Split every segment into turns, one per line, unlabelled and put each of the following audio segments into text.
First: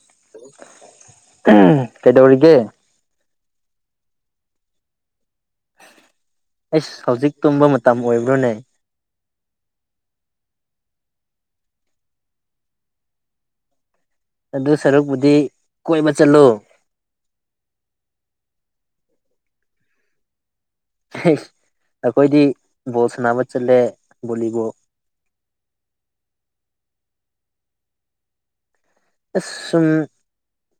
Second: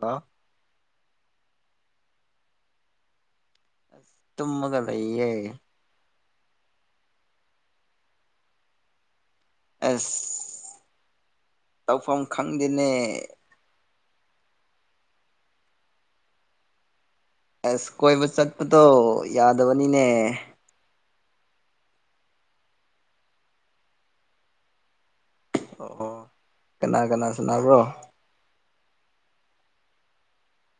hello
[unintelligible] ꯍ ꯀꯩꯗꯧꯒ
ꯇꯃꯒ ꯂꯩꯌꯦ
ꯑꯩꯁ ꯍꯧꯖꯤꯛ ꯇꯨꯝꯕ ꯃꯇꯝ ꯑꯣꯏꯕ꯭ꯔꯣꯅꯦ
ꯑꯁ ꯇꯧꯐꯝ ꯈꯪꯗꯦꯅꯦ
ꯑꯗꯨ ꯁꯔꯨꯛꯄꯨꯗꯤ ꯀꯣꯏꯕ ꯆꯠꯂꯨ
ꯑꯁ ꯀꯣꯏꯕ ꯆꯠꯄꯗꯣ ꯌꯥꯗꯕꯅꯤꯅꯦ
ꯑꯩꯈꯣꯏꯗꯤ ꯕꯣꯜ ꯁꯥꯟꯅꯕ ꯆꯠꯂꯦ ꯕꯣꯂꯤꯕꯨꯣ
ꯑꯣ ꯀꯅꯥ ꯀꯅꯥ ꯁꯅꯥꯕ꯭ꯔꯣ
ꯑꯁ ꯁꯨꯝ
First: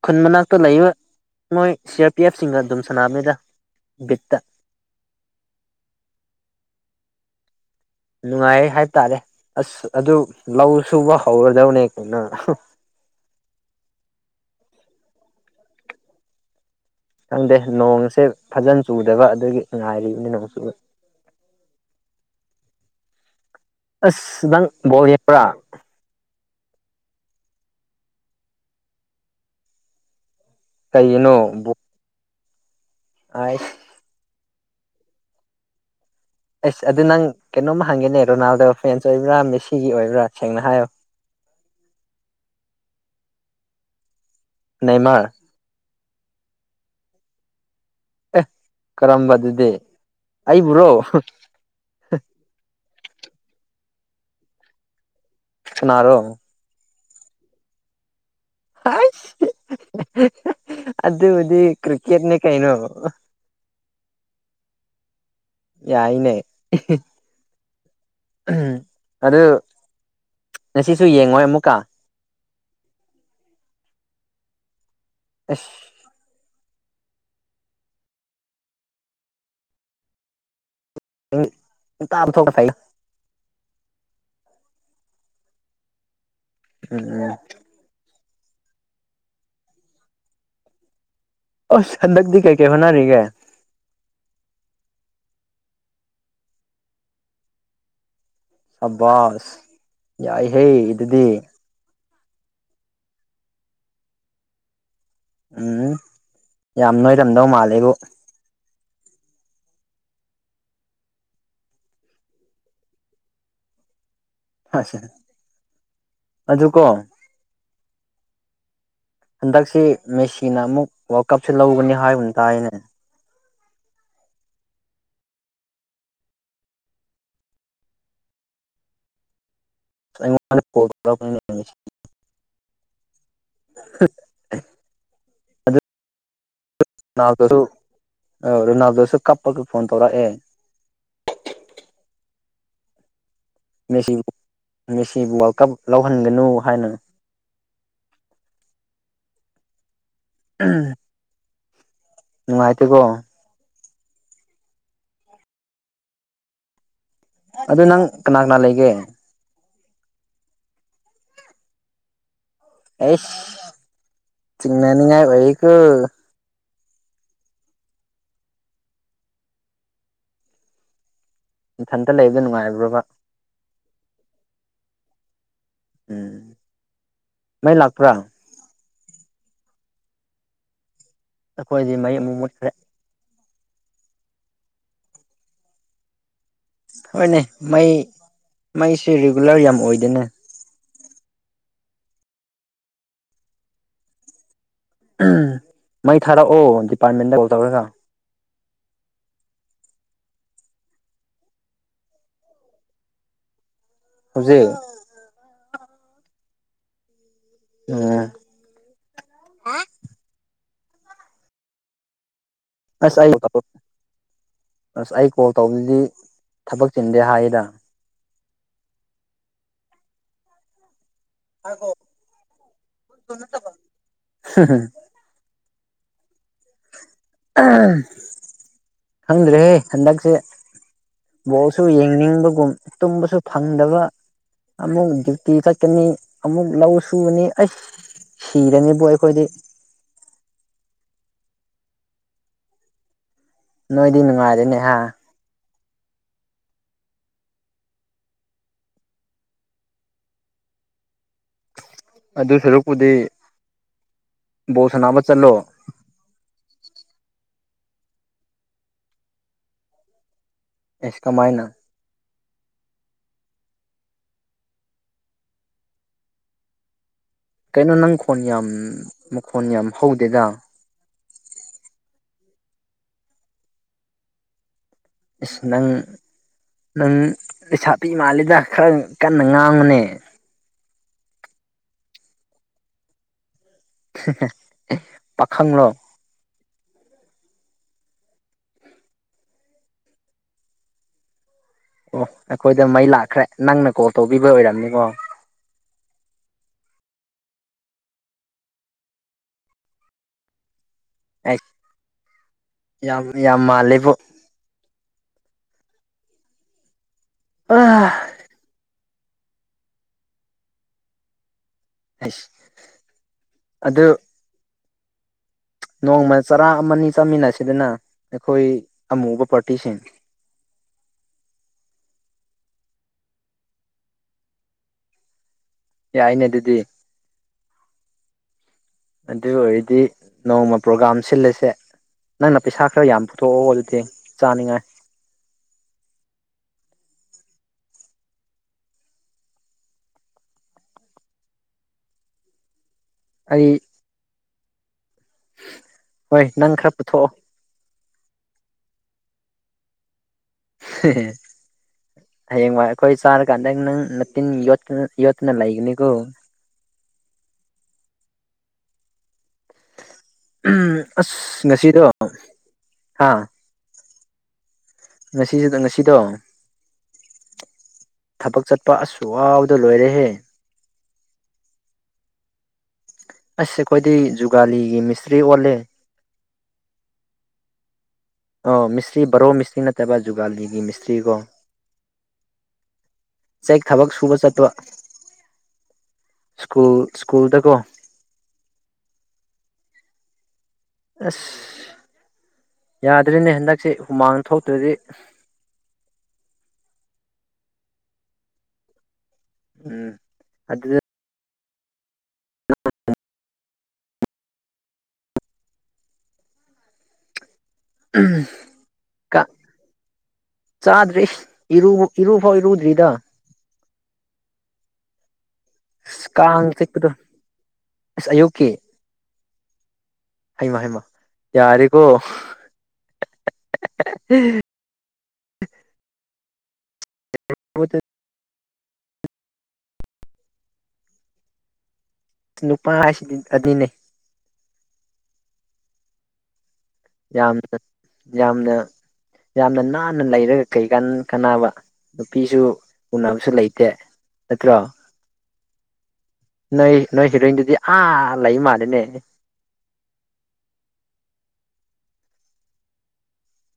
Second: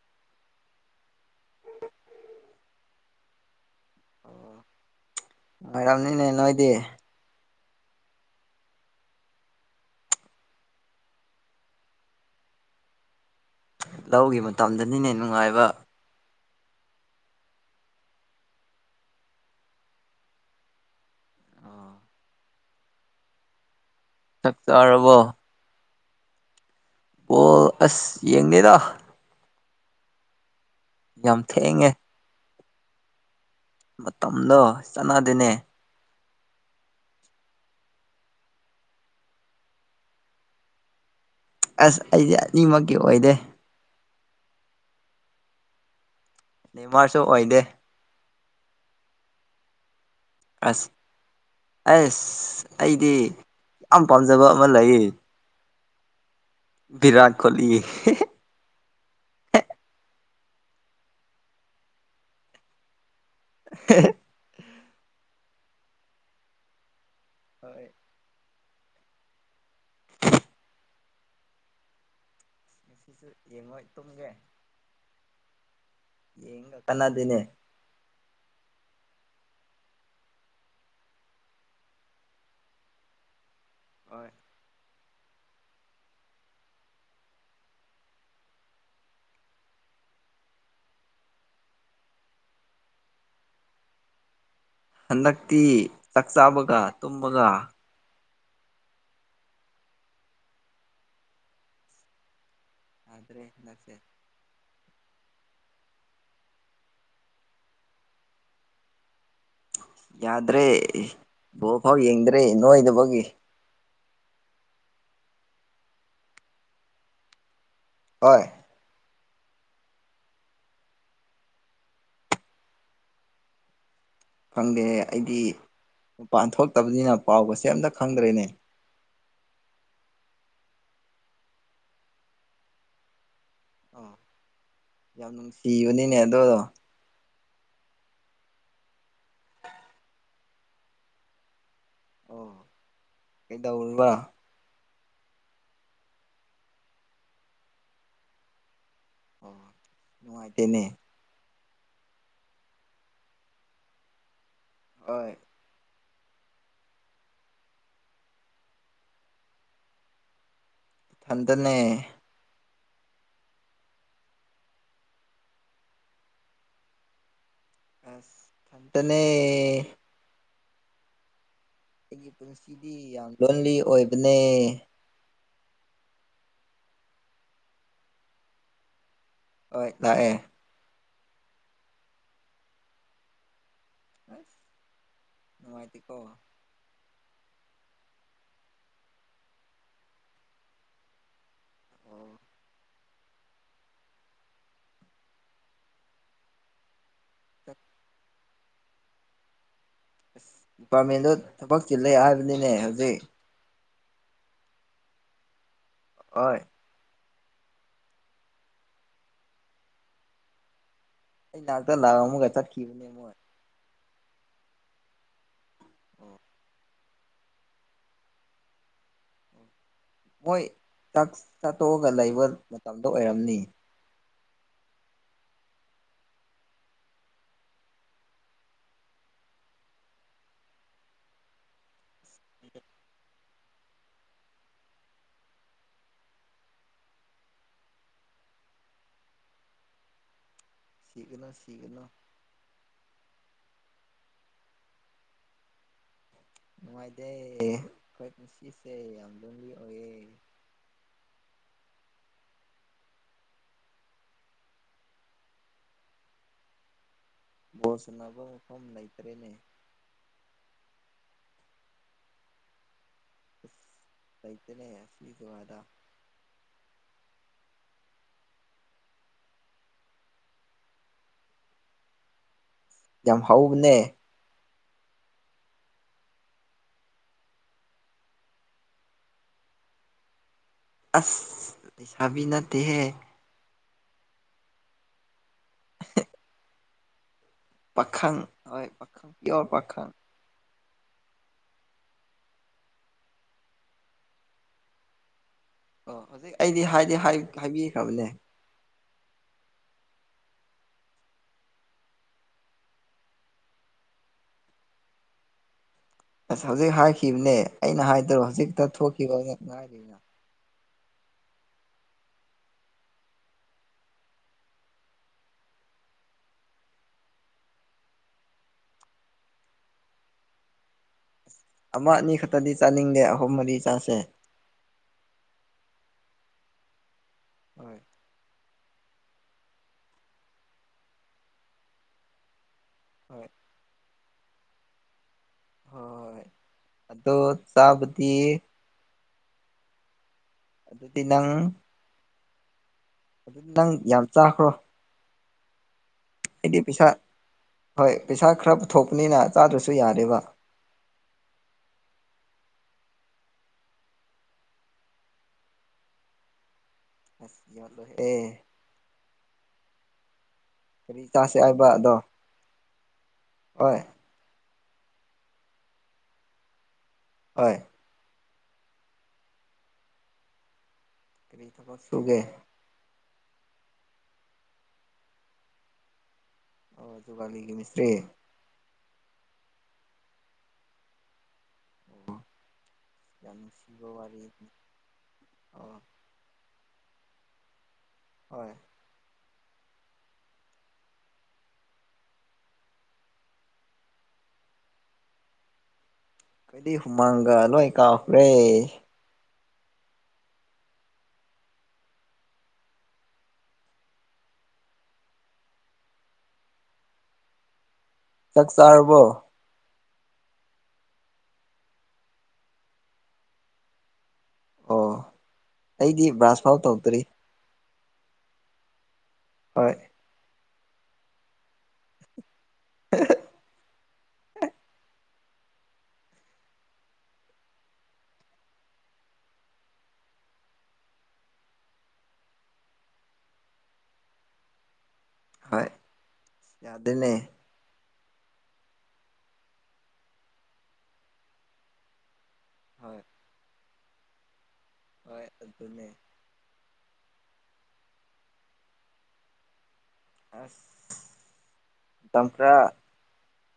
ꯈꯨꯟ ꯃꯅꯥꯛꯇ ꯂꯩꯕ ꯃꯣꯏ ꯁꯤ ꯑꯥꯔ ꯄꯤ ꯑꯦꯐꯁꯤꯡꯒ ꯑꯗꯨꯝ ꯁꯥꯟꯅꯕꯅꯤꯗ ꯕꯤꯠꯇ
ꯔꯝꯅꯤꯅꯦ ꯅꯣꯏꯗꯤ
ꯅꯨꯡꯉꯥꯏ ꯍꯥꯏ ꯇꯔꯦ ꯑꯁ ꯑꯗꯨ ꯂꯧ ꯁꯨꯕ ꯍꯧꯔꯗꯕꯅꯦ ꯀꯣꯏꯅ
ꯂꯧꯒꯤ ꯃꯇꯝꯗꯅꯤꯅꯦ ꯅꯨꯡꯉꯥꯏꯕ
ꯈꯪꯗꯦ ꯅꯣꯡꯁꯦ ꯐꯖꯅ ꯆꯨꯗꯕ ꯑꯗꯨꯒꯤ ꯉꯥꯏꯔꯤꯕꯅꯤ ꯅꯣꯡ ꯆꯨꯕ ꯑꯁ
ꯆꯥꯛ
ꯅꯪ ꯕꯣ
ꯆꯥꯔꯕꯣ
ꯍꯕ꯭ꯔꯥ
ꯑꯣ ꯑꯁ ꯌꯦꯡꯅꯦꯗ ꯌꯥꯝ ꯊꯦꯛꯉꯦ
ꯑꯁ
ꯗꯣ ꯆꯥꯟꯅꯗꯦꯅꯦ
ꯑꯁ ꯑꯗꯨ ꯅꯪ ꯀꯩꯅꯣꯝꯃ ꯍꯪꯒꯦꯅꯦ ꯔꯣꯅꯥꯜꯗꯣ ꯐ꯭ꯔꯦꯟꯁ ꯑꯣꯏꯕ꯭ꯔꯥ ꯃꯦꯁꯤꯒꯤ ꯑꯣꯏꯕ꯭ꯔꯥ ꯁꯦꯡꯅ ꯍꯥꯏꯌꯣ
ꯑꯁ ꯑꯩꯁꯦ ꯑꯅꯤꯃꯛꯀꯤ ꯑꯣꯏꯗꯦ
ꯅꯃ
ꯅ ꯃꯥꯁꯨ ꯑꯣꯏꯗꯦ
ꯀꯔꯝꯕꯝꯕ ꯑꯗꯨꯗꯦ
ꯑꯁ ꯑꯁ ꯑꯩꯗꯤ ꯌꯥꯝ ꯄꯥꯝꯖꯕ ꯑꯃ ꯂꯩꯌꯦ
ꯁꯅꯔꯣ
ꯔꯥꯠ ꯀꯣꯍꯂꯤ
ꯑꯗꯨ ꯑꯗꯨ ꯍꯧꯗꯤ ꯀ꯭ꯀꯦꯠꯅꯦ ꯀꯩꯅꯩꯅꯣ
[inaudible]
ꯌꯥꯏꯅꯦ
ꯍꯣꯏ
ꯑꯗꯨ ꯉꯁꯤꯁꯨ ꯌꯦꯡꯉꯣꯏ ꯑꯃꯨꯛꯀꯥ
ꯁꯤꯁꯨ ꯌꯦꯡꯉꯣꯏ ꯇꯨꯡꯒꯦ
ꯑ
ꯆꯅꯗꯅꯦ
ꯏ ꯇꯥꯔ ꯊꯣꯛꯒ ꯐ
ꯍ
ꯎꯝ ꯑꯣ ꯁꯗꯛꯗꯤ ꯀꯦ ꯀꯩ ꯍꯧꯅꯔꯒꯦ
ꯍꯟꯗꯛꯇꯤ ꯆꯥꯛ ꯆꯥꯕꯒ ꯇꯨꯝꯕꯒ
ꯑꯕꯁ ꯌꯥꯏ ꯍꯦ ꯑꯗꯨꯗꯤ
ꯑꯗꯨ꯭ꯔꯦ ꯂꯁꯦ
ꯎꯝ ꯌꯥꯝ ꯅꯣꯏꯔꯝꯗꯧ ꯃꯥꯜꯂꯦꯕꯨ
ꯌꯥꯗ꯭ꯔꯦ ꯕꯣ ꯐꯥꯎ ꯌꯦꯡꯗ꯭ꯔꯦ ꯅꯣꯏꯗꯨꯐꯥꯎꯒꯤ
ꯑ ꯑꯗꯨ ꯑꯗꯨ ꯀꯣ
ꯍ
ꯍꯟꯗꯛꯁꯤ ꯃꯦꯁꯤꯅ ꯑꯃꯨꯛ ꯋꯥꯔꯜ ꯀꯞꯁꯤꯦ ꯂꯧꯒꯅꯤ ꯍꯥꯏꯕꯅ ꯇꯥꯏꯅꯦ
ꯈꯪꯗꯦ ꯑꯩꯗꯤ ꯃꯄꯥꯟ ꯊꯣꯛꯇꯕꯅꯤꯅ ꯄꯥꯎꯒꯁꯦ ꯑꯝꯇ ꯈꯪꯗ꯭ꯔꯦꯅꯦ
ꯣ
ꯑꯣ ꯌꯥꯝ ꯅꯨꯡꯁꯤꯕꯅꯤꯅꯦ ꯑꯗꯨꯗꯣ
ꯅꯥꯎꯁꯨ ꯅꯥꯎꯗꯁꯨ ꯀꯄꯒ ꯐꯣꯟ ꯇꯧꯔꯛꯦ
ꯑꯦꯗ ꯎꯟꯕ꯭ꯔ
ꯃꯦꯁꯤ ꯋꯥꯔꯜ ꯀꯞ ꯂꯧꯍꯟꯒꯅꯨ ꯍꯥꯏꯅ
ꯑꯣ ꯅꯨꯡꯉꯥꯏꯇꯦꯅꯦ
ꯅꯨꯡꯥꯏꯇ ꯀꯣ
ꯍ
ꯑꯗꯨ ꯅꯪ ꯀꯅꯥ ꯀꯅꯥ ꯂꯩꯒꯦ
ꯐꯇꯅꯦ
ꯑꯦꯁ ꯆꯤꯡꯤꯡꯅꯅꯤꯉꯥꯏ ꯑꯣꯏꯍꯤꯀ
ꯑ ꯈꯇꯅꯦ
ꯏꯊꯟꯇ
ꯑꯩꯒꯤ
ꯂꯩꯕꯗ
ꯄꯨꯟꯁꯤꯗꯤ
ꯅꯨꯡꯉꯥꯏꯕ꯭ꯔꯕ
ꯂꯣꯟꯂꯤ ꯑꯣꯏꯕꯅꯦ
ꯎꯝ ꯃꯥꯏ ꯂꯥꯛꯄ꯭ꯔꯥ
ꯍꯣꯏ ꯂꯥꯛꯑꯦ
ꯑꯩꯈꯣꯏꯗꯤ ꯃꯌ ꯑꯃꯨ ꯃꯨꯠꯈ꯭ꯔꯦꯦ
ꯑ ꯃꯥꯥꯏꯗꯤ ꯀꯣ
ꯍꯣꯏꯅꯦ ꯃꯩ ꯃꯩꯁꯨ ꯔꯤꯒꯨꯂꯔ ꯌꯥꯝ ꯑꯣꯏꯗꯅꯦ
ꯑꯣ
ꯎ ꯃꯩ ꯊꯥꯔ ꯑꯣ ꯑꯄꯥꯔꯠꯃꯦꯟꯗ ꯀꯣꯜ ꯇꯧꯔꯒ
ꯑꯁ ꯗꯤꯄꯥꯔꯠꯃꯦꯟꯗꯣ ꯊꯕꯛ ꯆꯤꯜꯂꯦ ꯍꯥꯏꯕꯅꯤꯅꯦ ꯍꯧꯖꯤꯛ
ꯍꯧꯖꯤꯦ
ꯑꯣꯏ
ꯎꯝ
ꯑꯩꯗ ꯂ ꯑꯃꯨꯛꯒꯥꯏ ꯆꯦ
ꯑꯁꯥꯏ ꯑꯁ ꯑꯥꯏ ꯀꯣ ꯇꯧꯕꯗꯤ
ꯑꯣ
ꯊꯕꯛ ꯁꯤꯟꯗꯦ ꯍꯥꯏ ꯍꯥꯏꯗ
ꯑꯣꯏꯣꯏ ꯆꯥꯛ ꯆꯥꯠꯇꯣꯛꯑꯒ ꯂꯩꯕ ꯃꯇꯝꯗ ꯑꯣꯏꯔꯝꯅꯤ
[unintelligible] ꯈꯪꯗ꯭ꯔꯦꯍꯦ ꯍꯟꯗꯛꯁꯦ ꯕꯣꯜꯁꯨ ꯌꯦꯡꯅꯤꯡꯕꯒꯨꯝ ꯇꯨꯝꯕꯁꯨ ꯐꯪꯗꯕ ꯑꯃꯨꯛ ꯗ꯭ꯌꯨꯇꯤ ꯆꯠꯀꯅꯤ ꯑꯃꯨꯛ ꯂꯧ ꯁꯨꯕꯅꯤ ꯑꯩꯁ ꯁꯤꯔꯅꯤꯕꯣ ꯑꯩꯈꯣꯏꯗꯤ
ꯁꯤꯒꯅꯣ ꯁꯤꯒꯅꯣ
ꯅꯣꯏꯗꯤ ꯅꯨꯡꯉꯥꯏꯔꯦꯅꯦ ꯍꯥ
ꯅꯨꯡꯉꯥꯏꯗꯦ ꯑꯩꯈꯣꯏ ꯄꯨꯟꯁꯤꯁꯦ ꯌꯥꯝ ꯂꯣꯟꯂꯤ ꯑꯣꯏꯌꯦ
ꯑꯗꯨ ꯁꯔꯨꯛꯄꯨꯗꯤ ꯕꯣ ꯁ ꯑꯃ ꯆꯠꯂꯣ
ꯕꯣꯁꯟꯅꯅꯕ ꯃꯐꯝ ꯂꯩꯇ꯭ꯔꯦꯅꯦ
ꯑꯦꯁ ꯀꯃꯥꯏꯅ
ꯇꯩꯇꯅꯦꯦ ꯐꯋꯥꯗ
ꯀꯩꯅꯣ ꯅꯪ ꯈꯣꯟ ꯌꯥꯝ ꯃꯈꯣꯟ ꯌꯥꯝ ꯍꯧꯗꯦꯗ
ꯌꯥꯝ ꯍꯥꯎꯕꯅꯦ
ꯏꯁꯁ ꯅꯪ ꯅꯪ ꯂꯩꯁꯥꯄꯤ ꯃꯥꯜꯂꯦꯗ ꯈꯔ ꯀꯟꯅ ꯉꯥꯡꯎꯅꯦ
ꯑꯁ ꯂꯩꯁꯥꯕꯤ ꯅꯠꯇꯦꯍꯦ
ꯄꯥꯈꯪꯂꯣ
ꯄꯥꯈꯪ ꯄꯥꯈꯪ ꯄꯤꯌꯣꯔ ꯄꯥꯈꯪ
ꯑꯣ ꯑꯩꯈꯣꯏꯗ ꯃꯩ ꯂꯥꯛꯈ꯭ꯔꯦ ꯅꯪꯅ ꯀꯣꯜ ꯇꯧꯕꯤꯕ ꯑꯣꯏꯔꯝꯅꯤꯀꯣ
ꯑꯣ ꯍꯧꯖꯤꯛ ꯑꯩꯗꯤ ꯍꯥꯏꯗꯤ ꯍꯥꯏꯕꯤꯈ꯭ꯔꯕꯅꯦ
ꯌꯥꯝ ꯌꯥꯝ ꯃꯥꯂꯦꯕꯨꯣ
ꯑꯁ ꯍꯧꯖꯤꯛ ꯍꯥꯏ ꯈꯤꯕꯅꯦ ꯑꯩꯅ
ꯑꯩꯁ
ꯍꯥꯏꯗꯣ ꯍꯧꯖꯤꯛꯇ ꯊꯣꯛ [unintelligible]
ꯑꯩꯁ ꯅꯣꯡꯃ ꯆꯔꯥ ꯑꯃꯅꯤ ꯑꯅꯤ ꯆꯥꯃꯤꯟꯅꯁꯤꯗꯅ ꯑꯩꯈꯣꯏ ꯑꯃꯨꯕ ꯄꯥꯔꯇꯤꯁꯤꯡ
ꯑꯃ ꯑꯅꯤꯈꯛꯇꯗꯤ ꯆꯥꯅꯤꯡꯗꯦ ꯑꯍꯨꯝ ꯃꯔꯤ ꯆꯥꯁꯦ
ꯌꯥꯏꯅꯦ ꯑꯗꯨꯗꯤ
ꯍꯣꯏ
ꯑꯗꯨ ꯑꯣꯏꯔꯗꯤ ꯅꯣꯡꯃ ꯄ꯭ꯔꯣꯒꯥꯝ ꯁꯤꯜꯂꯁꯦ ꯅꯪꯅ ꯄꯩꯁꯥ ꯈꯔ ꯌꯥꯝ
ꯍꯣꯏ
ꯄꯨꯊꯣꯛꯑꯣ ꯑꯗꯨꯗꯤ ꯆꯥꯅꯤꯉ
ꯍꯣꯏ ꯑꯗꯣ ꯆꯥꯕꯗꯤ ꯑꯗꯨꯗꯤ ꯅꯪ
ꯑꯩ
ꯑꯗꯨꯗꯤ ꯅꯪ ꯌꯥꯝ ꯆꯥꯈ꯭ꯔꯣ
ꯍꯣꯏ ꯅꯪ
ꯑꯩꯗꯤ
ꯈꯔ
ꯄꯩꯁꯥ
ꯄꯨꯊꯣꯛꯑꯣ
ꯍꯣꯏ ꯄꯩꯁꯥ ꯈꯔ ꯄꯨꯊꯣꯛ ꯄꯨꯅꯤꯅ ꯆꯥꯗ꯭ꯔꯁꯨ ꯌꯥꯔꯦꯕ
ꯍꯌꯦꯡꯋꯥꯏ ꯑꯩꯈꯣꯏ ꯆꯥꯔꯀꯥꯟꯗꯪ ꯅꯪ ꯇꯤꯟ ꯌꯣꯠꯇꯅ ꯂꯩꯒꯅꯤꯀꯣ
[unintelligible]
ꯎꯝ
ꯀꯔꯤ
ꯑꯁ
ꯆꯥꯁꯦ ꯍꯥꯏꯕ
ꯉꯁꯤꯗꯣ
ꯑꯗꯣ
ꯍꯥ
ꯍꯣꯏ
ꯉꯁꯤꯁꯨ ꯉꯁꯤꯗꯣ
ꯍꯣꯏ
ꯊꯕꯛ ꯆꯠꯄ ꯑꯁꯨ ꯑꯎꯗ ꯂꯣꯏꯔꯦꯍꯦ
ꯀꯔꯤ ꯊꯕꯛ ꯁꯨꯒꯦ
ꯑꯁꯁꯦ ꯑꯩꯈꯣꯏꯗꯤ ꯖꯨꯒꯥꯂꯤꯒꯤ ꯃꯤꯁꯇ꯭ꯔꯤ ꯑꯣꯜꯂꯦ
ꯑꯣ ꯖꯨꯒꯥꯂꯤꯒꯤ ꯃꯤꯁꯇꯔꯤ
ꯑꯣ ꯃꯤꯁꯇ꯭ꯔꯤ ꯕꯔꯣ ꯃꯤꯁꯇ꯭ꯔꯤ ꯅꯠꯇꯕ ꯖꯨꯒꯥꯂꯤꯒꯤ ꯃꯤꯁꯇ꯭ꯔꯤ ꯀꯣ
ꯑꯣ ꯌꯥꯝ
ꯆꯦꯛ
ꯁꯤꯕ
ꯊꯕꯛ ꯁꯨꯕ
ꯋꯥꯔꯤ
ꯆꯠꯄ
ꯑ
ꯁ꯭ꯀꯨꯜ ꯁꯀꯨꯜ ꯇ ꯀꯣ
ꯍꯣꯏ
ꯑꯁ ꯌꯥꯗ꯭ꯔꯦꯅꯦ ꯍꯟꯗꯛꯁꯦ ꯍꯨꯃꯥꯡ ꯊꯣꯛꯇ꯭ꯔꯗꯤ
ꯑꯩꯗꯤ ꯍꯨꯃꯥꯡꯒ ꯂꯣꯏ ꯀꯥꯎꯈ꯭ꯔꯦ
ꯎꯝ ꯑꯗꯨ ꯑ
ꯆꯥꯛ ꯆꯥꯔꯕꯣ
ꯆꯥꯗ꯭꯭ꯔꯤ ꯏꯔꯨ ꯏꯔꯨ ꯐꯥꯎ ꯏꯔꯨꯗ꯭ꯔꯤꯗ
ꯑꯣ ꯑꯩꯗꯤ ꯕ꯭ꯔꯥꯁꯐꯥꯎ ꯇꯧꯗ꯭ꯔꯤ
ꯏꯁ ꯑꯌꯨꯀꯤ
ꯍꯣꯏ
ꯍꯩꯃ ꯍꯩꯃ ꯌꯥꯔꯦꯀꯣ ꯗ ꯅꯨꯄꯥ ꯍꯥꯏꯁꯤꯗꯤ ꯑꯗꯨꯅꯤꯅꯦ
ꯍꯣꯏ ꯗꯟꯅꯦ
ꯌꯥꯝꯅ ꯌꯥꯝꯅ ꯌꯥꯝꯅ ꯅꯥꯟꯅ ꯂꯩꯔꯒ ꯀꯩꯀꯥꯟ ꯀꯥꯟꯅꯕ ꯅꯨꯄꯤꯁꯨ
ꯍꯣꯏ
ꯎꯅꯕꯁꯨ ꯂꯩꯇꯦ ꯆꯠꯇ꯭ꯔꯣ
ꯑꯗꯨ ꯑꯗꯨꯅꯦ
ꯅꯣꯏ ꯅꯣꯏ ꯍꯤꯔꯣꯏꯟꯗꯨꯗꯤ ꯑꯥ ꯂꯩ ꯃꯥꯜꯂꯦꯅꯦ
ꯑꯁ ꯃꯇꯝ ꯈꯔ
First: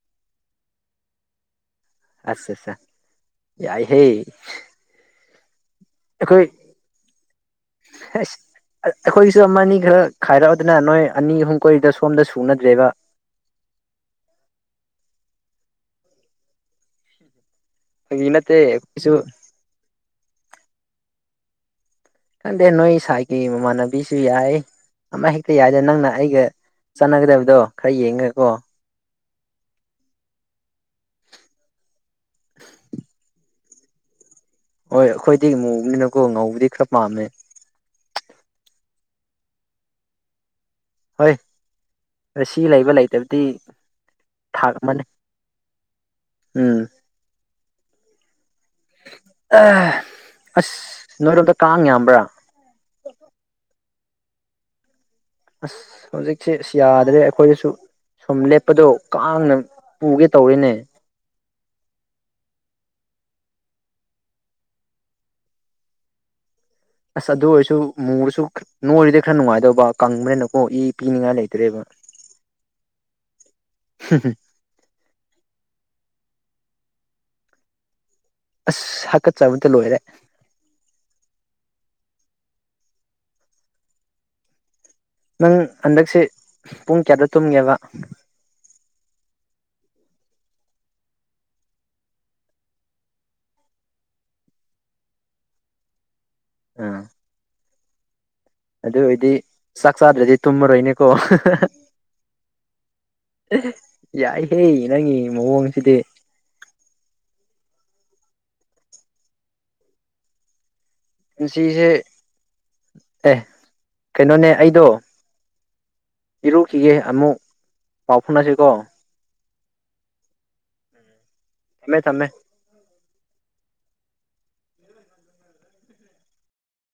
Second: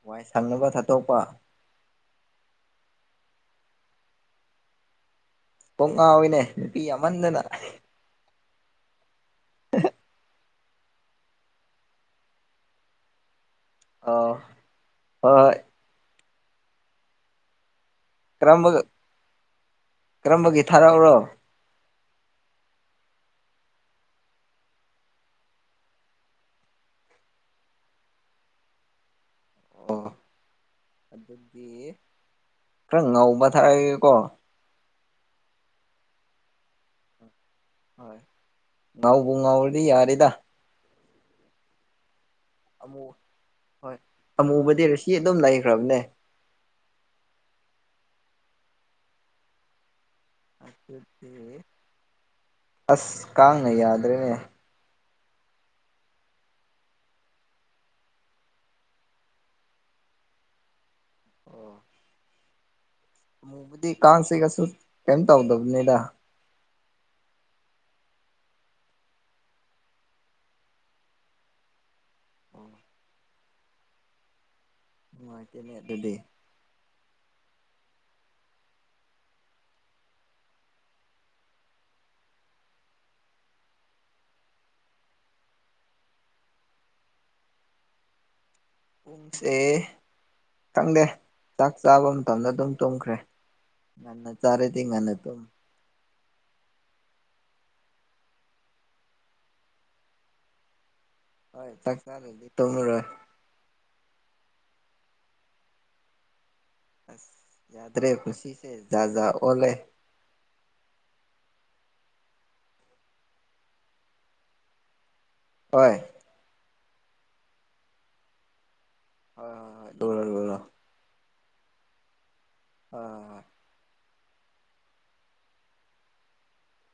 ꯋꯥꯏ ꯁꯪꯅꯕ ꯊꯥꯗꯣꯛꯄ
ꯑꯠꯆꯥ ꯆꯥ ꯌꯥꯏ ꯍꯦ
ꯀꯣꯛ ꯉꯥꯎꯋꯤꯅꯦ ꯅꯨꯄꯤ ꯌꯥꯝꯃꯟꯗꯅ
ꯑꯁ ꯑꯩꯈꯣꯏꯒꯤꯁꯨ ꯑꯃ ꯑꯅꯤ ꯈꯔ ꯈꯥꯏꯔꯛꯑꯗꯅ ꯅꯣꯏ ꯑꯅꯤ ꯑꯍꯨꯝ ꯀꯣꯏꯗ ꯁꯣꯝꯗ ꯁꯨꯅꯗ꯭ꯔꯦꯕ
ꯑ ꯍꯣꯏ
ꯐꯥꯒꯤ ꯅꯠꯇꯦ
ꯀꯔꯝꯕ
ꯑꯩꯈꯣꯏꯁꯨ
ꯀꯔꯝꯕꯒꯤ ꯊꯥꯔꯛꯎꯔꯣ
ꯈꯪꯗꯦ ꯅꯣꯏ ꯏꯁꯥꯏꯠꯒꯤ ꯃꯃꯥꯟꯅꯕꯤꯁꯨ ꯌꯥꯏ ꯑꯃ ꯍꯦꯛꯇ ꯌꯥꯏꯗ ꯅꯪꯅ ꯑꯩꯒ ꯆꯠꯅꯒꯗꯕꯗꯣ ꯈꯔ ꯌꯦꯡꯉꯀꯣ
ꯑꯣ ꯑꯗꯨꯗꯤ ꯈꯔ ꯉꯥꯎꯕ ꯊꯥꯔꯒꯦꯀꯣ
ꯍꯣꯏ ꯑꯩꯈꯣꯏꯗꯤ ꯏꯃꯨꯕꯅꯤꯅꯀꯣ ꯉꯧꯕꯗꯤ ꯈꯔ ꯄꯥꯝꯃꯦ
ꯍꯣꯏ ꯉꯥꯎꯕꯨ ꯉꯥꯎꯔꯗꯤ ꯌꯥꯔꯦꯗ
ꯍꯣꯏ ꯔꯁꯤ ꯂꯩꯕ
ꯑꯃꯨ
ꯂꯩꯇꯕꯗꯤ
ꯍꯣꯏ
ꯊꯥꯛ
ꯑꯃꯨꯕꯗꯤꯔ
ꯑꯃꯅꯤ
ꯁꯤ ꯑꯗꯨꯝ ꯂꯩꯈ꯭ꯔꯕꯅꯦ
ꯎꯝ ꯑ
ꯑꯁ ꯀꯥꯉ ꯌꯥꯗ ꯇ꯭ꯔꯦꯅꯦ
ꯑꯁ ꯍꯧꯖꯤꯛꯁꯦ ꯑꯁ ꯌꯥꯗ꯭ꯔꯦ ꯑꯩꯈꯣꯏꯗꯁꯨ ꯁꯨꯝ ꯂꯦꯞꯄꯗꯣ ꯀꯥꯡꯅ ꯄꯨꯒꯦ ꯇꯧꯔꯤꯅꯦ
ꯑꯣ ꯗꯤ ꯀꯥꯡ ꯆꯤꯛꯑꯁꯨ ꯀꯩꯝ ꯇꯧꯗꯕꯅꯤꯗ
ꯑꯁ ꯑꯗꯨ ꯑꯣꯏꯔꯁꯨ ꯃꯨꯕꯁꯨ ꯅꯣꯏꯔꯤꯗꯤꯩ ꯈꯔ ꯅꯨꯡꯉꯥꯏꯗꯧꯕ ꯀꯪꯕꯅꯤꯅꯀꯣ ꯏ ꯄꯤꯅꯤꯡꯉꯥꯏ ꯂꯩꯇ꯭ꯔꯦꯕ
ꯑꯣ ꯃꯥꯇꯗꯤꯦ
ꯑꯁ ꯍꯥꯀꯠꯆꯕꯗ ꯂꯣꯏꯔꯦ ꯅꯪ ꯍꯟꯗꯛꯁꯦ ꯄꯨꯡ ꯀꯌꯥꯗ ꯇꯨꯝꯒꯦꯕ
ꯄꯨꯡꯁꯦ ꯈꯪꯗꯦ ꯆꯥꯛ ꯆꯥꯕ ꯃꯇꯝꯗ ꯑꯗꯨꯝ ꯇꯨꯝꯈ꯭ꯔꯦ ꯉꯟꯅ ꯆꯥꯔꯗꯤ ꯉꯟꯅ ꯇꯨꯝ
ꯎꯝ ꯑꯗꯨ ꯑꯣꯏꯗꯤ ꯆꯥꯛ ꯆꯥꯗ꯭ꯔꯗꯤ ꯇꯨꯝꯃꯔꯣꯏꯅꯦ
ꯍꯣꯏ ꯆꯥꯛ ꯆꯥꯅꯗꯤ ꯇꯧꯅꯔꯣꯏ
ꯍꯦ ꯅꯪ ꯃꯎ ꯍꯪꯁꯤꯗꯦ
ꯑꯁ ꯌꯥꯗ ꯔꯦ ꯈꯨꯁꯤꯁꯦ ꯌꯥꯖ ꯑꯣꯂꯦ
ꯁꯤꯁꯦ ꯑꯦ ꯀꯩꯅꯣꯅꯦ ꯑꯩꯗꯣ
ꯍꯣꯏ
ꯁꯤꯒꯦꯃꯨ ꯄꯥꯎ ꯐꯨꯣꯟꯁꯤ ꯀꯣ
ꯍꯣꯏ ꯍꯣꯏ ꯍꯣꯏ ꯗꯣꯂ ꯗꯣꯂ
ꯍꯃꯦ ꯆꯃꯦ
ꯑ